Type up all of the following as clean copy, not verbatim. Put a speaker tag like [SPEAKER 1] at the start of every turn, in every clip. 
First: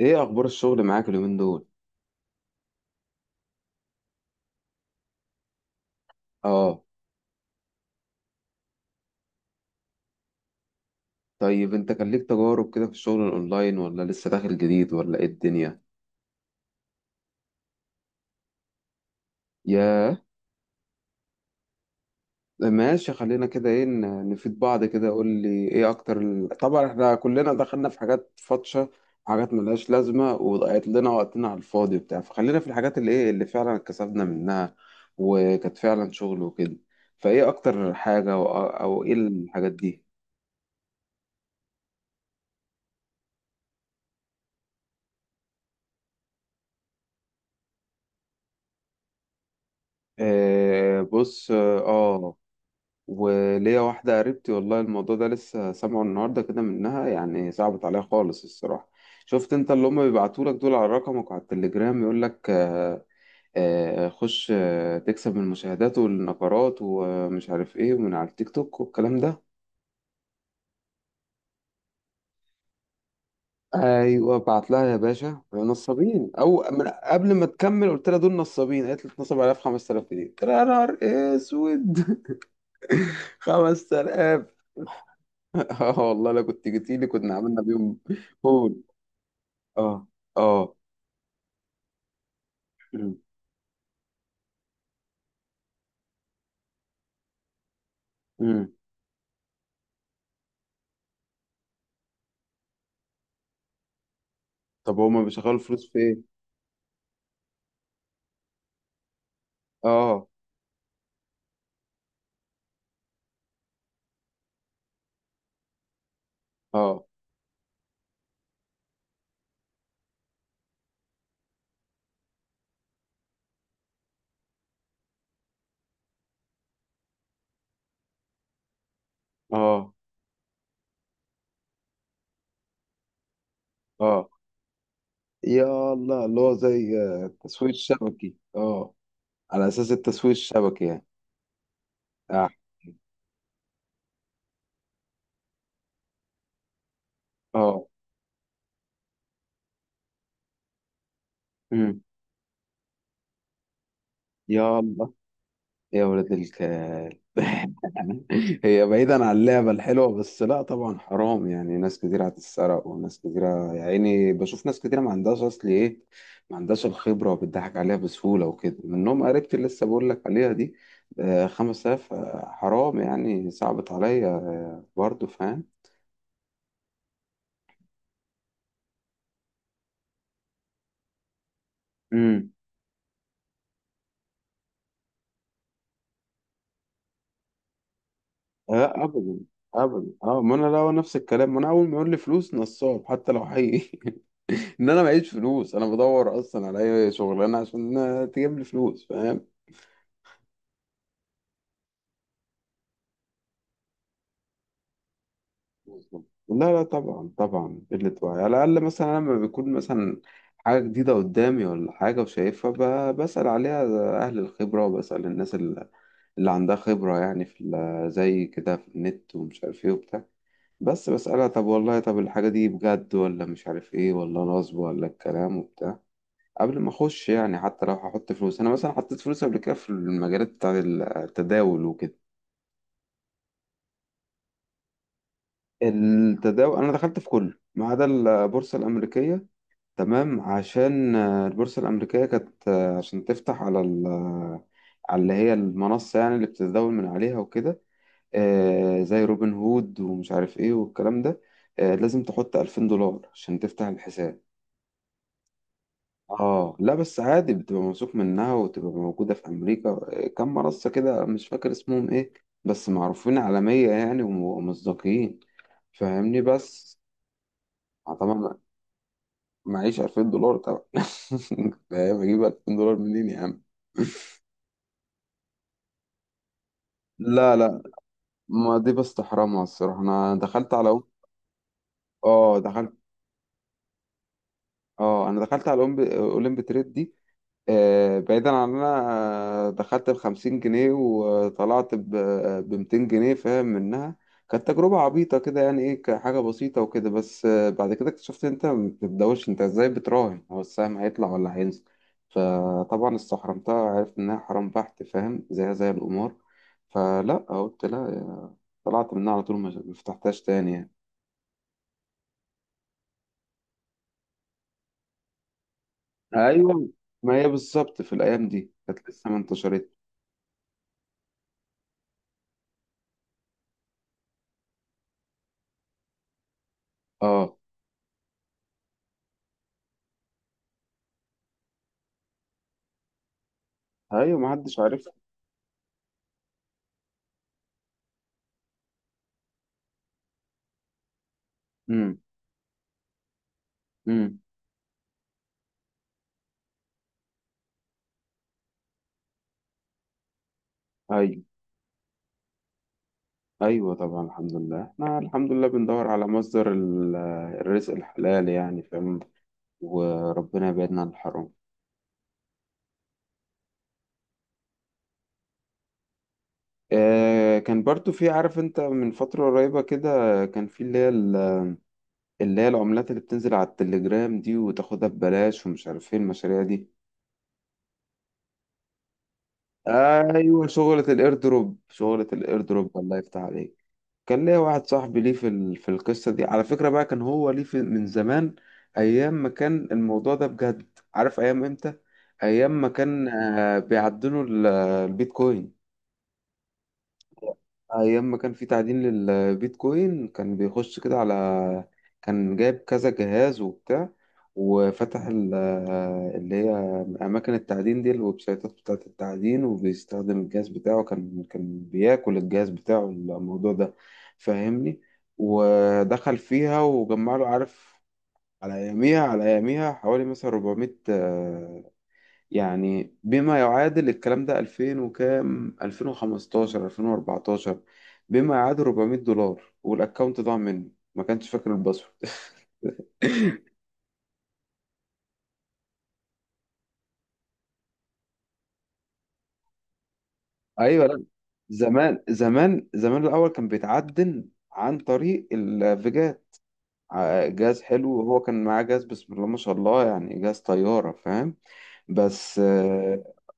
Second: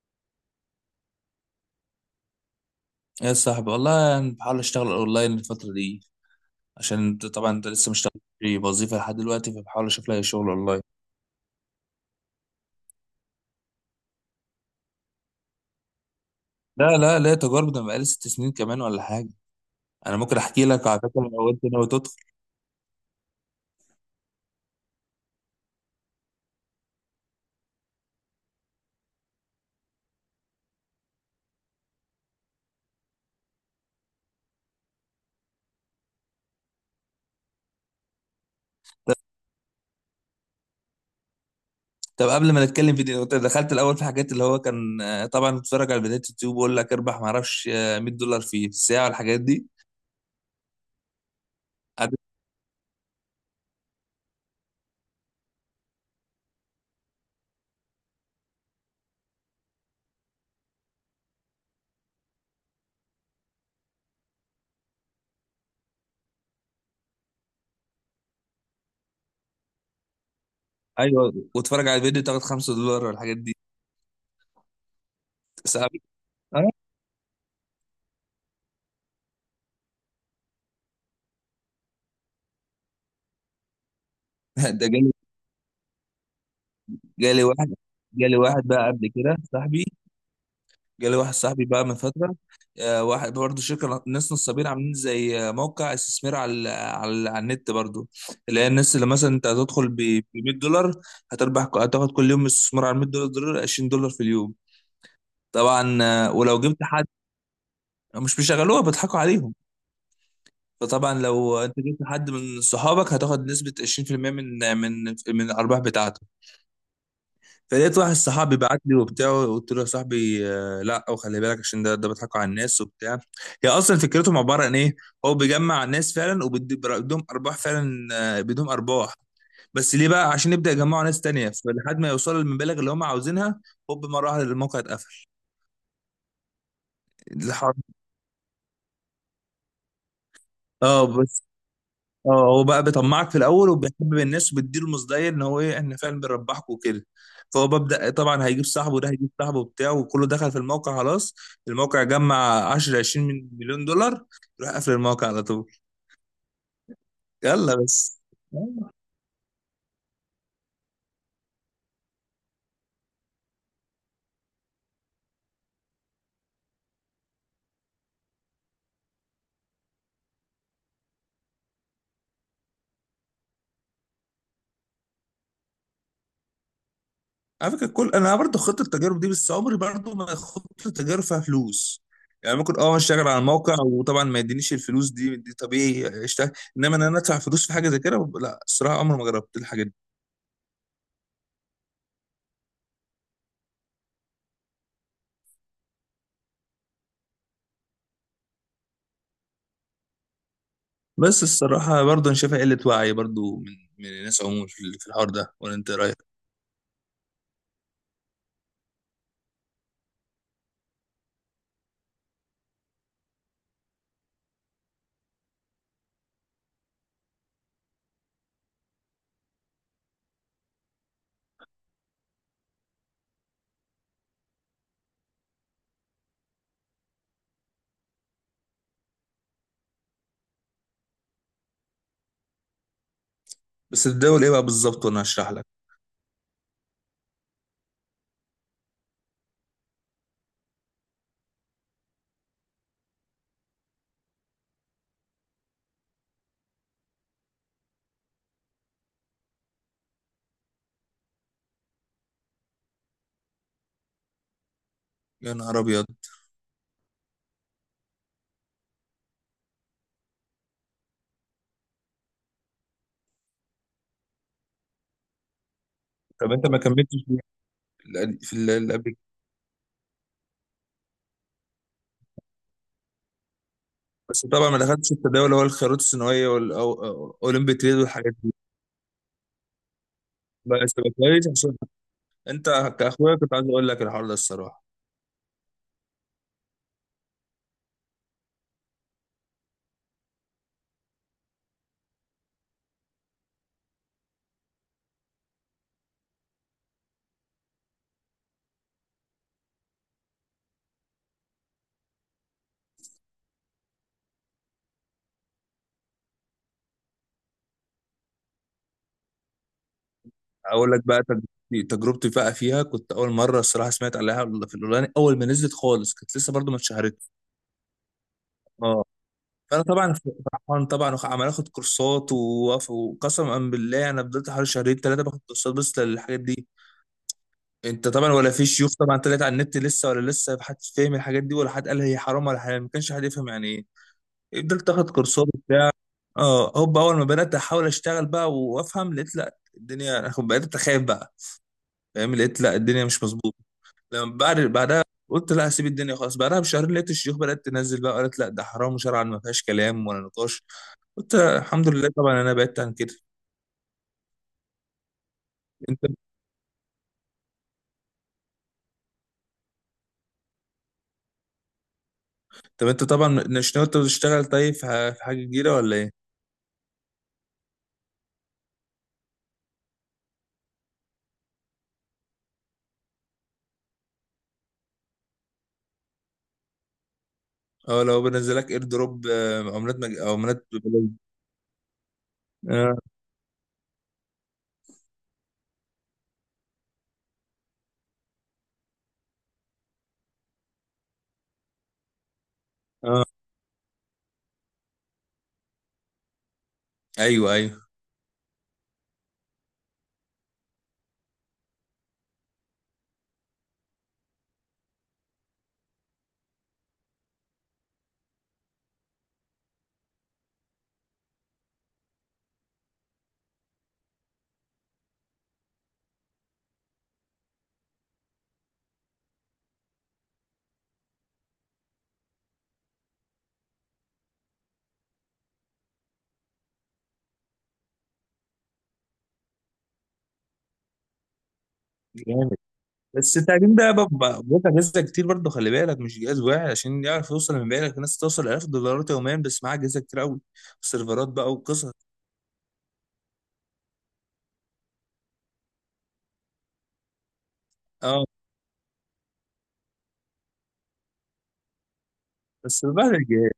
[SPEAKER 1] ايه اخبار الشغل معاك اليومين دول؟
[SPEAKER 2] يا صاحبي والله أنا بحاول أشتغل أونلاين الفترة دي
[SPEAKER 1] اه.
[SPEAKER 2] عشان طبعا أنت لسه مش في وظيفة لحد دلوقتي، فبحاول أشوف لها شغل أونلاين.
[SPEAKER 1] طيب انت كان ليك تجارب كده في الشغل الاونلاين، ولا لسه داخل جديد، ولا ايه الدنيا؟
[SPEAKER 2] لا، لا، لا تجارب، ده أنا بقالي 6 سنين كمان ولا حاجة. أنا
[SPEAKER 1] ياه.
[SPEAKER 2] ممكن أحكي لك على فكرة لو أنت ناوي تدخل.
[SPEAKER 1] ماشي، خلينا كده. ايه نفيد بعض كده. قول لي ايه اكتر طبعا احنا كلنا دخلنا في حاجات فاطشه، حاجات ملهاش لازمه وضيعت لنا وقتنا على الفاضي وبتاع، فخلينا في الحاجات اللي ايه اللي فعلا كسبنا منها وكانت فعلا شغل وكده. فايه اكتر حاجه، أو ايه الحاجات دي؟
[SPEAKER 2] طب قبل ما نتكلم في دي، أنت دخلت الأول في حاجات اللي هو كان، طبعا بتتفرج على فيديوهات يوتيوب ويقول لك اربح معرفش، $100 في الساعة والحاجات دي.
[SPEAKER 1] آه، بص،
[SPEAKER 2] قعدت-
[SPEAKER 1] اه. وليا واحدة قريبتي والله الموضوع ده لسه سامعه النهاردة كده منها، يعني صعبت عليها خالص الصراحة. شفت انت اللي هم بيبعتولك دول على رقمك وعلى التليجرام؟ يقولك خش، تكسب من المشاهدات والنقرات ومش عارف ايه ومن على التيك توك والكلام ده.
[SPEAKER 2] أيوه، واتفرج على الفيديو تاخد $5 والحاجات دي.
[SPEAKER 1] ايوه بعت لها يا باشا
[SPEAKER 2] صعب.
[SPEAKER 1] نصابين. او
[SPEAKER 2] آه،
[SPEAKER 1] من قبل ما تكمل قلت لها دول نصابين، قالت لي اتنصب عليها في 5000 جنيه، قلت لها يا نهار اسود. 5000.
[SPEAKER 2] ده جالي.
[SPEAKER 1] اه والله لو كنت جيتي لي كنا
[SPEAKER 2] جالي
[SPEAKER 1] عملنا
[SPEAKER 2] واحد.
[SPEAKER 1] بيهم.
[SPEAKER 2] جالي واحد بقى قبل كده صاحبي.
[SPEAKER 1] اه، اه.
[SPEAKER 2] جالي واحد صاحبي بقى من فترة،
[SPEAKER 1] مم.
[SPEAKER 2] واحد برضه شركة ناس نصابين عاملين زي، موقع استثمار على النت برضه. اللي هي
[SPEAKER 1] مم.
[SPEAKER 2] الناس اللي مثلا انت هتدخل ب $100، هتربح، هتاخد كل يوم استثمار على $100 $20 في اليوم.
[SPEAKER 1] طب هما بيشغلوا فلوس
[SPEAKER 2] طبعا،
[SPEAKER 1] في ايه؟
[SPEAKER 2] ولو جبت حد، مش بيشغلوها، بيضحكوا عليهم.
[SPEAKER 1] اه،
[SPEAKER 2] فطبعا لو انت جبت حد من صحابك هتاخد نسبة 20% من الارباح بتاعته.
[SPEAKER 1] اه،
[SPEAKER 2] فلقيت واحد صاحبي بعت لي وبتاع، قلت له يا صاحبي، لا، وخلي بالك عشان ده بيضحكوا على الناس وبتاع. هي اصلا فكرتهم عباره عن ايه؟ هو بيجمع الناس فعلا وبيدهم ارباح فعلا، بيديهم ارباح،
[SPEAKER 1] اه،
[SPEAKER 2] بس ليه بقى؟ عشان يبدا يجمعوا ناس تانية فلحد ما يوصلوا للمبالغ اللي هم عاوزينها، هوب مره
[SPEAKER 1] اه.
[SPEAKER 2] واحده الموقع اتقفل.
[SPEAKER 1] يا الله، اللي هو زي التسويق
[SPEAKER 2] الحر.
[SPEAKER 1] الشبكي، اه. على اساس التسويق الشبكي يعني.
[SPEAKER 2] اه، اه،
[SPEAKER 1] اه،
[SPEAKER 2] هو بقى بيطمعك في الاول وبيحبب الناس وبيديله مصداقيه ان هو ايه، احنا فعلا بنربحكم وكده. فهو
[SPEAKER 1] اه.
[SPEAKER 2] ببدا طبعا هيجيب صاحبه، ده هيجيب صاحبه بتاعه وكله دخل في الموقع خلاص.
[SPEAKER 1] مم.
[SPEAKER 2] الموقع جمع 10 20 مليون دولار، يروح
[SPEAKER 1] يا
[SPEAKER 2] قافل
[SPEAKER 1] الله.
[SPEAKER 2] الموقع على طول.
[SPEAKER 1] يا ولد الكلب
[SPEAKER 2] يلا بس.
[SPEAKER 1] هي بعيدا عن اللعبة الحلوة، بس لا طبعا حرام. يعني ناس كتير هتتسرق وناس كتير، يا عيني. بشوف ناس كتير ما عندهاش أصل، إيه، ما عندهاش الخبرة وبتضحك عليها بسهولة وكده، منهم قريبتي اللي لسه بقول لك عليها دي. 5000، حرام يعني. صعبت عليا، برضه، فاهم.
[SPEAKER 2] على فكره، كل انا برضه خطه التجارب دي، بس عمري برضه ما خطه التجارب فيها فلوس.
[SPEAKER 1] امم.
[SPEAKER 2] يعني ممكن اشتغل على الموقع وطبعا ما يدينيش الفلوس، دي طبيعي اشتغل، انما انا ادفع فلوس في حاجه زي كده، لا الصراحه
[SPEAKER 1] لا
[SPEAKER 2] عمري ما
[SPEAKER 1] أبدا،
[SPEAKER 2] جربت الحاجه دي.
[SPEAKER 1] أبدا. ما أنا لا، هو نفس الكلام. ما أنا أول ما يقول لي فلوس نصاب حتى لو حقيقي ان انا معيش فلوس. انا بدور اصلا على اي شغلانه عشان تجيب لي فلوس، فاهم.
[SPEAKER 2] بس الصراحة برضه أنا شايفها قلة وعي برضه من الناس عموما في الحوار ده، ولا أنت إيه رأيك؟
[SPEAKER 1] لا لا طبعا طبعا، قله وعي. على الاقل مثلا لما بيكون مثلا حاجه جديده قدامي ولا حاجه وشايفها، بسال عليها اهل الخبره وبسال الناس اللي عندها خبره، يعني في زي كده في النت ومش عارف ايه وبتاع. بس بسالها طب والله طب الحاجه دي بجد ولا مش عارف ايه ولا نصب ولا الكلام وبتاع، قبل ما اخش. يعني حتى لو هحط فلوس، انا مثلا حطيت فلوس قبل كده في المجالات بتاع التداول وكده.
[SPEAKER 2] بس الدول إيه بقى بالظبط وأنا هشرح لك.
[SPEAKER 1] التداول انا دخلت في كله ما عدا البورصه الامريكيه. تمام عشان البورصه الامريكيه كانت عشان تفتح على على اللي هي المنصه يعني اللي بتتداول من عليها وكده، زي روبن هود ومش عارف ايه والكلام ده. لازم تحط 2000 دولار عشان تفتح الحساب.
[SPEAKER 2] يا نهار أبيض.
[SPEAKER 1] اه لا، بس عادي بتبقى موثوق منها وتبقى موجودة في أمريكا. كم منصة كده مش فاكر اسمهم ايه، بس معروفين عالمية يعني ومصداقين، فاهمني
[SPEAKER 2] طب أنت ما
[SPEAKER 1] بس.
[SPEAKER 2] كملتش في
[SPEAKER 1] آه طبعا،
[SPEAKER 2] اللي قبل كده.
[SPEAKER 1] معيش 2000 دولار طبعا فاهم اجيب 2000 دولار منين يا عم؟
[SPEAKER 2] بس طبعا ما دخلتش في التداول اللي هو الخيارات الثانوية
[SPEAKER 1] لا
[SPEAKER 2] والأولمبي
[SPEAKER 1] لا،
[SPEAKER 2] تريد والحاجات دي.
[SPEAKER 1] ما دي بستحرمها الصراحة. انا دخلت على
[SPEAKER 2] بس يبقى كويس، عشان
[SPEAKER 1] دخلت،
[SPEAKER 2] أنت كأخويا كنت عايز أقول لك الحوار ده الصراحة.
[SPEAKER 1] اه انا دخلت على اولمب تريد دي. بعيدا عن إن انا دخلت ب50 جنيه وطلعت ب200 جنيه، فاهم منها. كانت تجربة عبيطة كده، يعني ايه كحاجة بسيطة وكده، بس بعد كده اكتشفت إن انت ما بتبدأوش. انت ازاي بتراهن هو السهم هيطلع ولا هينزل؟ فطبعا استحرمتها، عرفت انها حرام بحت، فاهم، زيها زي القمار. فلا قلت لا، طلعت منها على طول، ما فتحتهاش تاني يعني.
[SPEAKER 2] أقول لك بقى تجربتي. تجربتي فيها كنت أول مرة الصراحة سمعت عليها في الأولاني، أول ما نزلت خالص كانت لسه برضه ما
[SPEAKER 1] ايوه،
[SPEAKER 2] اتشهرتش.
[SPEAKER 1] ما هي بالظبط في الايام دي كانت لسه ما
[SPEAKER 2] فانا
[SPEAKER 1] انتشرت.
[SPEAKER 2] طبعا فرحان طبعا، عمال اخد كورسات، وقسما بالله انا فضلت حوالي شهرين 3 باخد كورسات بس للحاجات دي.
[SPEAKER 1] اه
[SPEAKER 2] انت طبعا ولا في شيوخ طبعا طلعت على النت لسه، ولا لسه حد فاهم الحاجات دي، ولا حد قال هي حرام ولا حلال، ما كانش حد يفهم يعني ايه.
[SPEAKER 1] ايوه، ما حدش
[SPEAKER 2] فضلت
[SPEAKER 1] عارف.
[SPEAKER 2] اخد كورسات وبتاع. اه، هوب اول ما بدات احاول اشتغل بقى وافهم، لقيت لا، الدنيا انا كنت بقيت اخاف بقى، فاهم؟ لقيت لا، الدنيا مش مظبوطه. لما
[SPEAKER 1] امم.
[SPEAKER 2] بعدها قلت لا هسيب الدنيا خلاص، بعدها بشهرين لقيت الشيوخ بدات تنزل بقى قالت لا ده حرام شرعا، ما فيهاش كلام ولا نقاش. قلت
[SPEAKER 1] أيوة،
[SPEAKER 2] الحمد لله، طبعا انا بعدت عن كده.
[SPEAKER 1] أيوة طبعا الحمد لله. إحنا الحمد لله بندور على مصدر الرزق الحلال يعني، فاهم. وربنا يبعدنا عن الحرام.
[SPEAKER 2] طب انت طبعا مش ناوي تشتغل طيب في حاجه جديده ولا ايه؟
[SPEAKER 1] آه كان برضو في، عارف أنت من فترة قريبة كده، كان في اللي هي اللي هي العملات اللي بتنزل على التليجرام دي وتاخدها ببلاش ومش عارف إيه المشاريع دي.
[SPEAKER 2] اه، لو بنزلك اير دروب، عملات
[SPEAKER 1] ايوه
[SPEAKER 2] عملات
[SPEAKER 1] شغلة
[SPEAKER 2] ببلاش.
[SPEAKER 1] الايردروب، شغلة
[SPEAKER 2] اه،
[SPEAKER 1] الايردروب، الله يفتح عليك. كان ليا واحد صاحبي ليه في في القصة دي على فكرة بقى. كان هو ليه في من زمان، ايام ما كان الموضوع ده بجد. عارف ايام امتى؟ ايام ما
[SPEAKER 2] اه،
[SPEAKER 1] كان بيعدنوا البيتكوين،
[SPEAKER 2] ايوه، ايوه،
[SPEAKER 1] ايام ما كان في تعدين للبيتكوين. كان بيخش كده على، كان جايب كذا جهاز وبتاع، وفتح اللي هي اماكن التعدين دي، الويب سايتات بتاعه التعدين، وبيستخدم الجهاز بتاعه. كان بياكل الجهاز بتاعه الموضوع ده، فاهمني. ودخل فيها وجمع له، عارف، على اياميها، على اياميها حوالي مثلا 400، يعني بما يعادل الكلام ده 2000 وكام، 2015، 2014، بما يعادل 400 دولار. والاكونت ضاع مني ما كانش فاكر الباسورد
[SPEAKER 2] جامد. بس التعليم ده بقى اجهزه كتير برضه، خلي بالك مش جهاز واحد. عشان يعرف يوصل لمبيعاتك، الناس توصل 1000 دولارات يوميا، بس معاها اجهزه كتير قوي.
[SPEAKER 1] ايوه لا،
[SPEAKER 2] سيرفرات بقى وقصص.
[SPEAKER 1] زمان زمان زمان الاول كان بيتعدل عن طريق الفيجات. جهاز حلو،
[SPEAKER 2] اه،
[SPEAKER 1] وهو كان معاه جهاز، بسم الله ما شاء الله، يعني جهاز طيارة، فاهم. بس
[SPEAKER 2] بس بعد الجهاز.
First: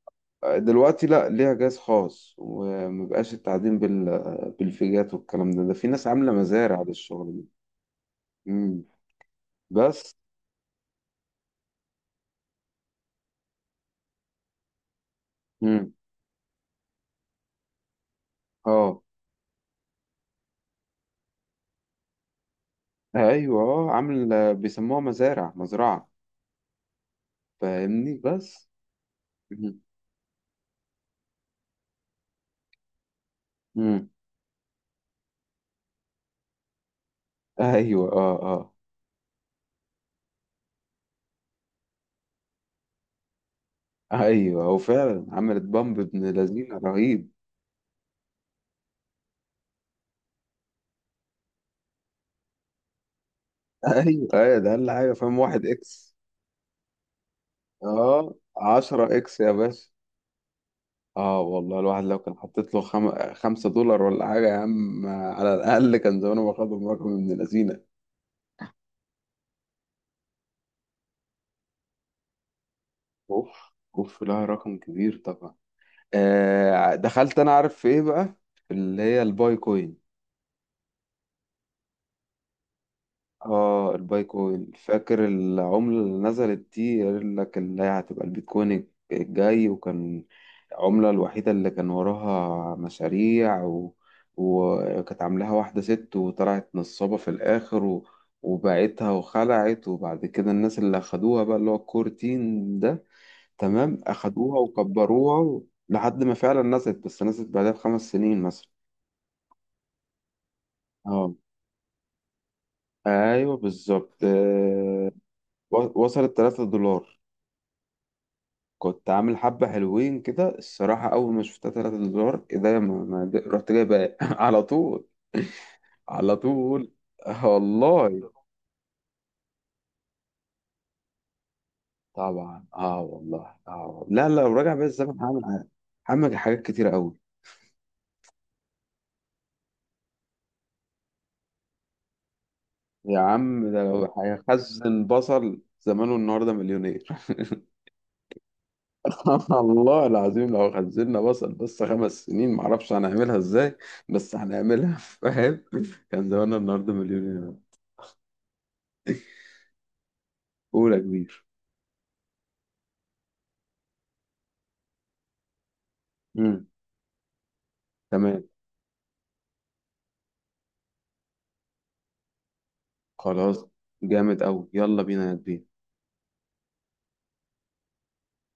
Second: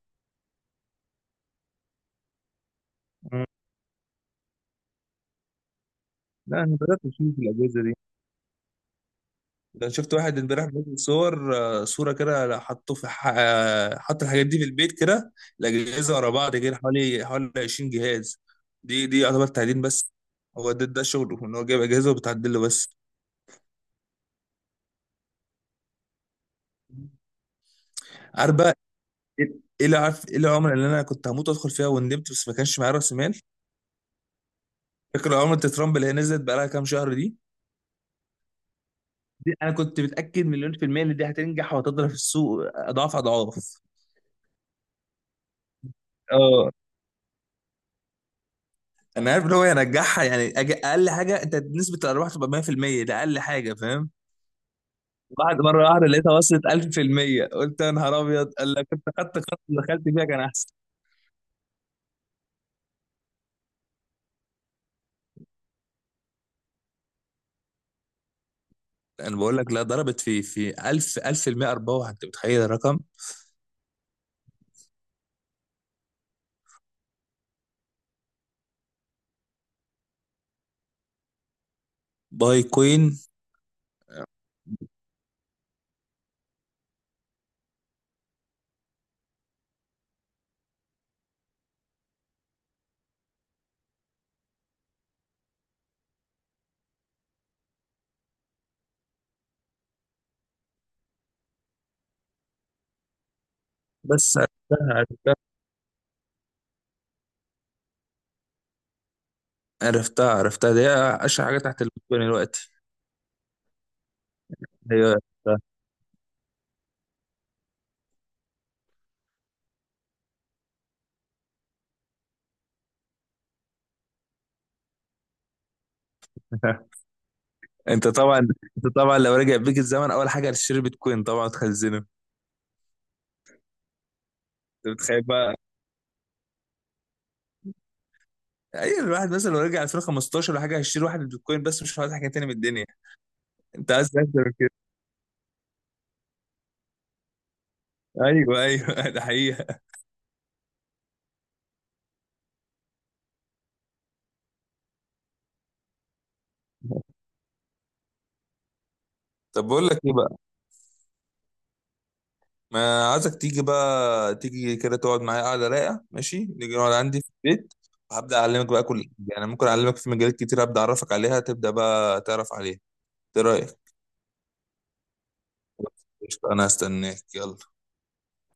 [SPEAKER 1] دلوقتي لا، ليها جهاز خاص ومبقاش
[SPEAKER 2] آه.
[SPEAKER 1] التعدين بالفيجات والكلام ده في ناس عاملة
[SPEAKER 2] لا، انا
[SPEAKER 1] مزارع
[SPEAKER 2] بدات
[SPEAKER 1] للشغل
[SPEAKER 2] اشوف
[SPEAKER 1] ده.
[SPEAKER 2] الاجهزه دي.
[SPEAKER 1] مم.
[SPEAKER 2] ده أنا شفت
[SPEAKER 1] بس.
[SPEAKER 2] واحد امبارح بينزل صور، صورة كده، حطه في حط الحاجات دي في البيت كده،
[SPEAKER 1] مم.
[SPEAKER 2] الأجهزة ورا بعض كده حوالي 20 جهاز.
[SPEAKER 1] اه.
[SPEAKER 2] دي يعتبر تعدين بس، هو ده شغله إن هو جايب أجهزة وبتعدل له بس.
[SPEAKER 1] ايوه، اه، عامل بيسموها مزارع، مزرعة، فاهمني
[SPEAKER 2] عارف
[SPEAKER 1] بس.
[SPEAKER 2] بقى إيه
[SPEAKER 1] مم.
[SPEAKER 2] إيه اللي عارف؟ إيه العملة اللي أنا كنت هموت أدخل فيها وندمت بس ما كانش معايا رأس مال؟
[SPEAKER 1] مم.
[SPEAKER 2] فاكر عملة ترامب اللي هي نزلت بقى لها كام شهر دي؟
[SPEAKER 1] ايوه، اه، اه.
[SPEAKER 2] دي أنا كنت متأكد مليون في المية إن دي هتنجح وهتضرب في السوق أضعاف أضعاف.
[SPEAKER 1] ايوه، هو فعلا عملت بامب ابن لذينه رهيب.
[SPEAKER 2] انا عارف ان هو ينجحها، يعني اقل حاجه انت نسبه الارباح تبقى 100%، ده اقل حاجه، فاهم؟
[SPEAKER 1] ايوه، ايوه، ده اقل حاجه، فاهم،
[SPEAKER 2] بعد
[SPEAKER 1] واحد
[SPEAKER 2] مره واحده
[SPEAKER 1] اكس.
[SPEAKER 2] لقيتها وصلت 1000%، قلت يا نهار
[SPEAKER 1] اه
[SPEAKER 2] ابيض، قال لك كنت
[SPEAKER 1] 10
[SPEAKER 2] خدت
[SPEAKER 1] اكس يا
[SPEAKER 2] خط
[SPEAKER 1] باشا.
[SPEAKER 2] دخلت فيها كان احسن.
[SPEAKER 1] اه والله الواحد لو كان حطيت له 5 دولار ولا حاجة يا عم، على الأقل كان زمانه باخدهم رقم من اللذينة.
[SPEAKER 2] انا بقول لك، لا ضربت في 1000% ارباح، انت متخيل الرقم؟
[SPEAKER 1] اوف، اوف. لا رقم كبير طبعا. آه دخلت، أنا عارف في إيه بقى، في اللي هي الباي كوين.
[SPEAKER 2] باي كوين.
[SPEAKER 1] اه البايكوين، فاكر العملة اللي نزلت دي؟ قال لك اللي هي هتبقى البيتكوين الجاي، وكان العملة الوحيدة اللي كان وراها مشاريع و، وكانت عاملاها واحدة ست وطلعت نصابة في الآخر و، وباعتها وخلعت. وبعد كده الناس اللي أخدوها بقى، اللي هو الكور تيم ده، تمام،
[SPEAKER 2] بس
[SPEAKER 1] أخدوها
[SPEAKER 2] عرفتها، عرفتها.
[SPEAKER 1] وكبروها و، لحد ما فعلا نزلت، بس نزلت بعدها ب5 سنين مثلا.
[SPEAKER 2] عرفتها، عرفتها دي،
[SPEAKER 1] اه،
[SPEAKER 2] اشهر حاجه تحت البيتكوين دلوقتي.
[SPEAKER 1] ايوه بالظبط،
[SPEAKER 2] ايوه، عرفتها.
[SPEAKER 1] وصلت 3 دولار. كنت عامل حبة حلوين كده الصراحة. أول ما شفتها 3 دولار، إيه ده، ما ما ده- رحت جايب على طول، على طول. آه
[SPEAKER 2] انت
[SPEAKER 1] والله
[SPEAKER 2] طبعا انت طبعا لو رجع بيك الزمن اول حاجه هتشتري بيتكوين طبعا تخزنه، انت
[SPEAKER 1] طبعا، اه والله، اه والله. لا لا لو راجع بيا الزمن،
[SPEAKER 2] متخيل
[SPEAKER 1] هعمل
[SPEAKER 2] بقى؟
[SPEAKER 1] هعمل حاجات كتيرة أوي.
[SPEAKER 2] ايوه، الواحد مثلا لو رجع 2015 ولا حاجه هيشتري واحد بيتكوين بس، مش عايز حاجه تاني من الدنيا.
[SPEAKER 1] يا عم ده
[SPEAKER 2] انت عايز
[SPEAKER 1] لو
[SPEAKER 2] اكتر من كده؟
[SPEAKER 1] هيخزن بصل زمانه النهاردة مليونير.
[SPEAKER 2] ايوه، ايوه، ده حقيقه.
[SPEAKER 1] الله العظيم، لو خزنا بصل بس 5 سنين، معرفش هنعملها ازاي، بس هنعملها فاهم. كان زماننا النهاردة مليونير.
[SPEAKER 2] طب بقول لك ايه بقى،
[SPEAKER 1] أولى كبير.
[SPEAKER 2] ما عايزك تيجي بقى، تيجي كده تقعد معايا قاعده رايقه، ماشي؟
[SPEAKER 1] مم.
[SPEAKER 2] نيجي نقعد عندي في البيت، وهبدا
[SPEAKER 1] تمام.
[SPEAKER 2] اعلمك بقى كل حاجه، انا ممكن اعلمك في مجالات كتير، ابدا اعرفك عليها تبدا بقى تعرف عليها. ايه
[SPEAKER 1] خلاص.
[SPEAKER 2] رايك؟
[SPEAKER 1] جامد أوي، يلا بينا يا كبير.
[SPEAKER 2] قشطة، انا هستناك، يلا.